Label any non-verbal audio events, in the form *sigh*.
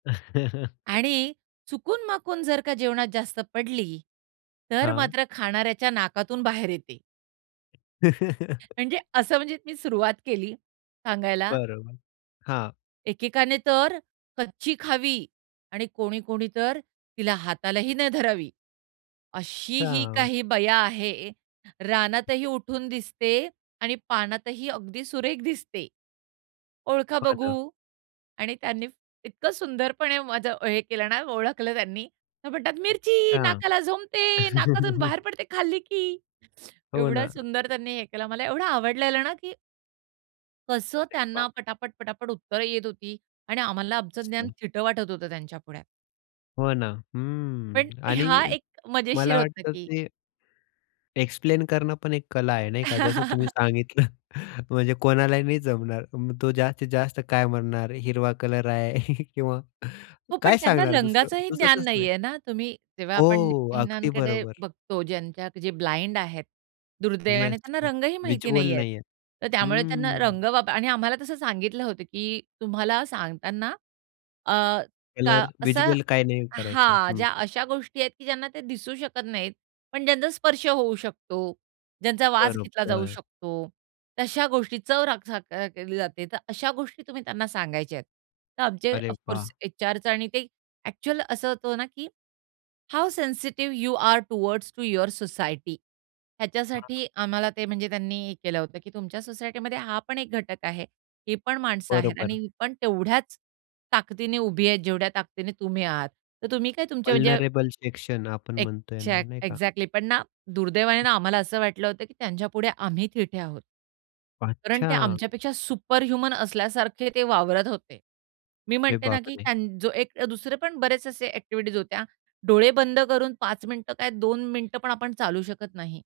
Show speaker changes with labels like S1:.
S1: *chuckles*
S2: आणि चुकूनमाकून जर का जेवणात जास्त पडली तर
S1: हां.
S2: मात्र खाणाऱ्याच्या नाकातून बाहेर येते.
S1: *chuckles*
S2: म्हणजे असं म्हणजे मी सुरुवात केली सांगायला.
S1: बरोबर, हां.
S2: एकेकाने तर कच्ची खावी आणि कोणी-कोणी तर तिला हातालाही नाही धरावी. अशीही
S1: हां.
S2: काही बया आहे, रानातही उठून दिसते आणि पानातही अगदी सुरेख दिसते. ओळखा
S1: हां ना.
S2: बघू? आणि त्यांनी इतकं सुंदरपणे माझं हे केलं ना ओळखलं त्यांनी. तर म्हणतात, "मिरची!
S1: अच्छा.
S2: नाकाला झोंबते, नाकातून
S1: *chuckles*
S2: बाहेर पडते खाल्ली की"
S1: हो
S2: एवढं
S1: ना.
S2: सुंदर त्यांनी हे केलं. मला एवढं आवडलेलं ना की कसं
S1: अरे
S2: त्यांना
S1: वाह!
S2: पटापट-पटापट उत्तरं येत होती आणि आम्हाला आमचं ज्ञान
S1: मस्त.
S2: थिटं वाटत होतं त्यांच्यापुढे.
S1: हो ना,
S2: पण
S1: हं आणि
S2: हा एक मजेशीर
S1: मला
S2: होतं
S1: वाटतं
S2: की
S1: ते एक्सप्लेन करणं पण एक कला आहे, नाही का, जसं तुम्ही
S2: *chuckles*
S1: सांगितलं. म्हणजे कोणालाही नाही जमणार. म तो जास्तीत जास्त काय म्हणणार हिरवा कलर आहे *giggles* किंवा
S2: हो पण
S1: काय
S2: त्यांना
S1: सांगणार दुसरं
S2: रंगांचेही ज्ञान
S1: सुचतच नाही.
S2: नाहीये ना, तुम्ही जेव्हा आपण
S1: हो, अगदी
S2: नेत्रहीनांकडे
S1: बरोबर.
S2: बघतो ज्यांच्या जे ब्लाइंड आहेत, दुर्दैवाने
S1: येस
S2: त्यांना रंगही माहिती
S1: व्हिज्युअल
S2: नाहीयेत.
S1: नाहीये.
S2: तर त्यामुळे त्यांना
S1: हम्म.
S2: रंग वाप आणि आम्हाला तसं सांगितलं होतं, की तुम्हाला सांगताना अ, का
S1: कलर
S2: असा
S1: व्हिज्युअल काही नाही करायचं.
S2: हां,
S1: हं,
S2: ज्या
S1: हं.
S2: अशा गोष्टी आहेत की ज्यांना ते दिसू शकत नाहीत, पण ज्यांचा स्पर्श होऊ शकतो, ज्यांचा वास घेतला जाऊ
S1: बरोबर.
S2: शकतो. तशा गोष्टींची चव रख चख अ, घेतली जाते, तर अशा गोष्टी तुम्ही त्यांना सांगायच्या आहेत. तर आमचे
S1: अरे
S2: ऑफ कोर्स
S1: वाह!
S2: एचआरचं आणि ते ॲक्चुअल असं होतं ना की how sensitive you are towards to your society
S1: हां.
S2: ह्याच्यासाठी आम्हाला ते म्हणजे त्यांनी हे केलं होतं की तुमच्या सोसायटीमध्ये हा पण एक घटक आहे, ही पण माणसं आहेत आणि
S1: बरोबर.
S2: ही पण तेवढ्याच ताकदीने उभी आहेत, जेवढ्या ताकदीने तुम्ही आहात. तर तुम्ही काय तुमच्या म्हणजे
S1: वल्नरेबल सेक्शन आपण म्हणतो यांना,
S2: एक्झॅक्ट
S1: नाही का?
S2: एक्झॅक्टली, पण ना दुर्दैवाने
S1: हं.
S2: ना आम्हाला असं वाटलं होतं की त्यांच्यापुढे आम्ही थिटे आहोत. कारण ते
S1: अच्छा.
S2: आमच्यापेक्षा सुपरह्युमन असल्यासारखे ते वावरत होते. मी
S1: अरे
S2: म्हणते ना की
S1: बापरे!
S2: त्यांन जो एक अ, दुसरे पण बरेचसे असे ॲक्टिव्हिटीज होत्या. डोळे बंद करून 5 मिनिटं काय, 2 मिनिटं पण आपण चालू शकत नाही.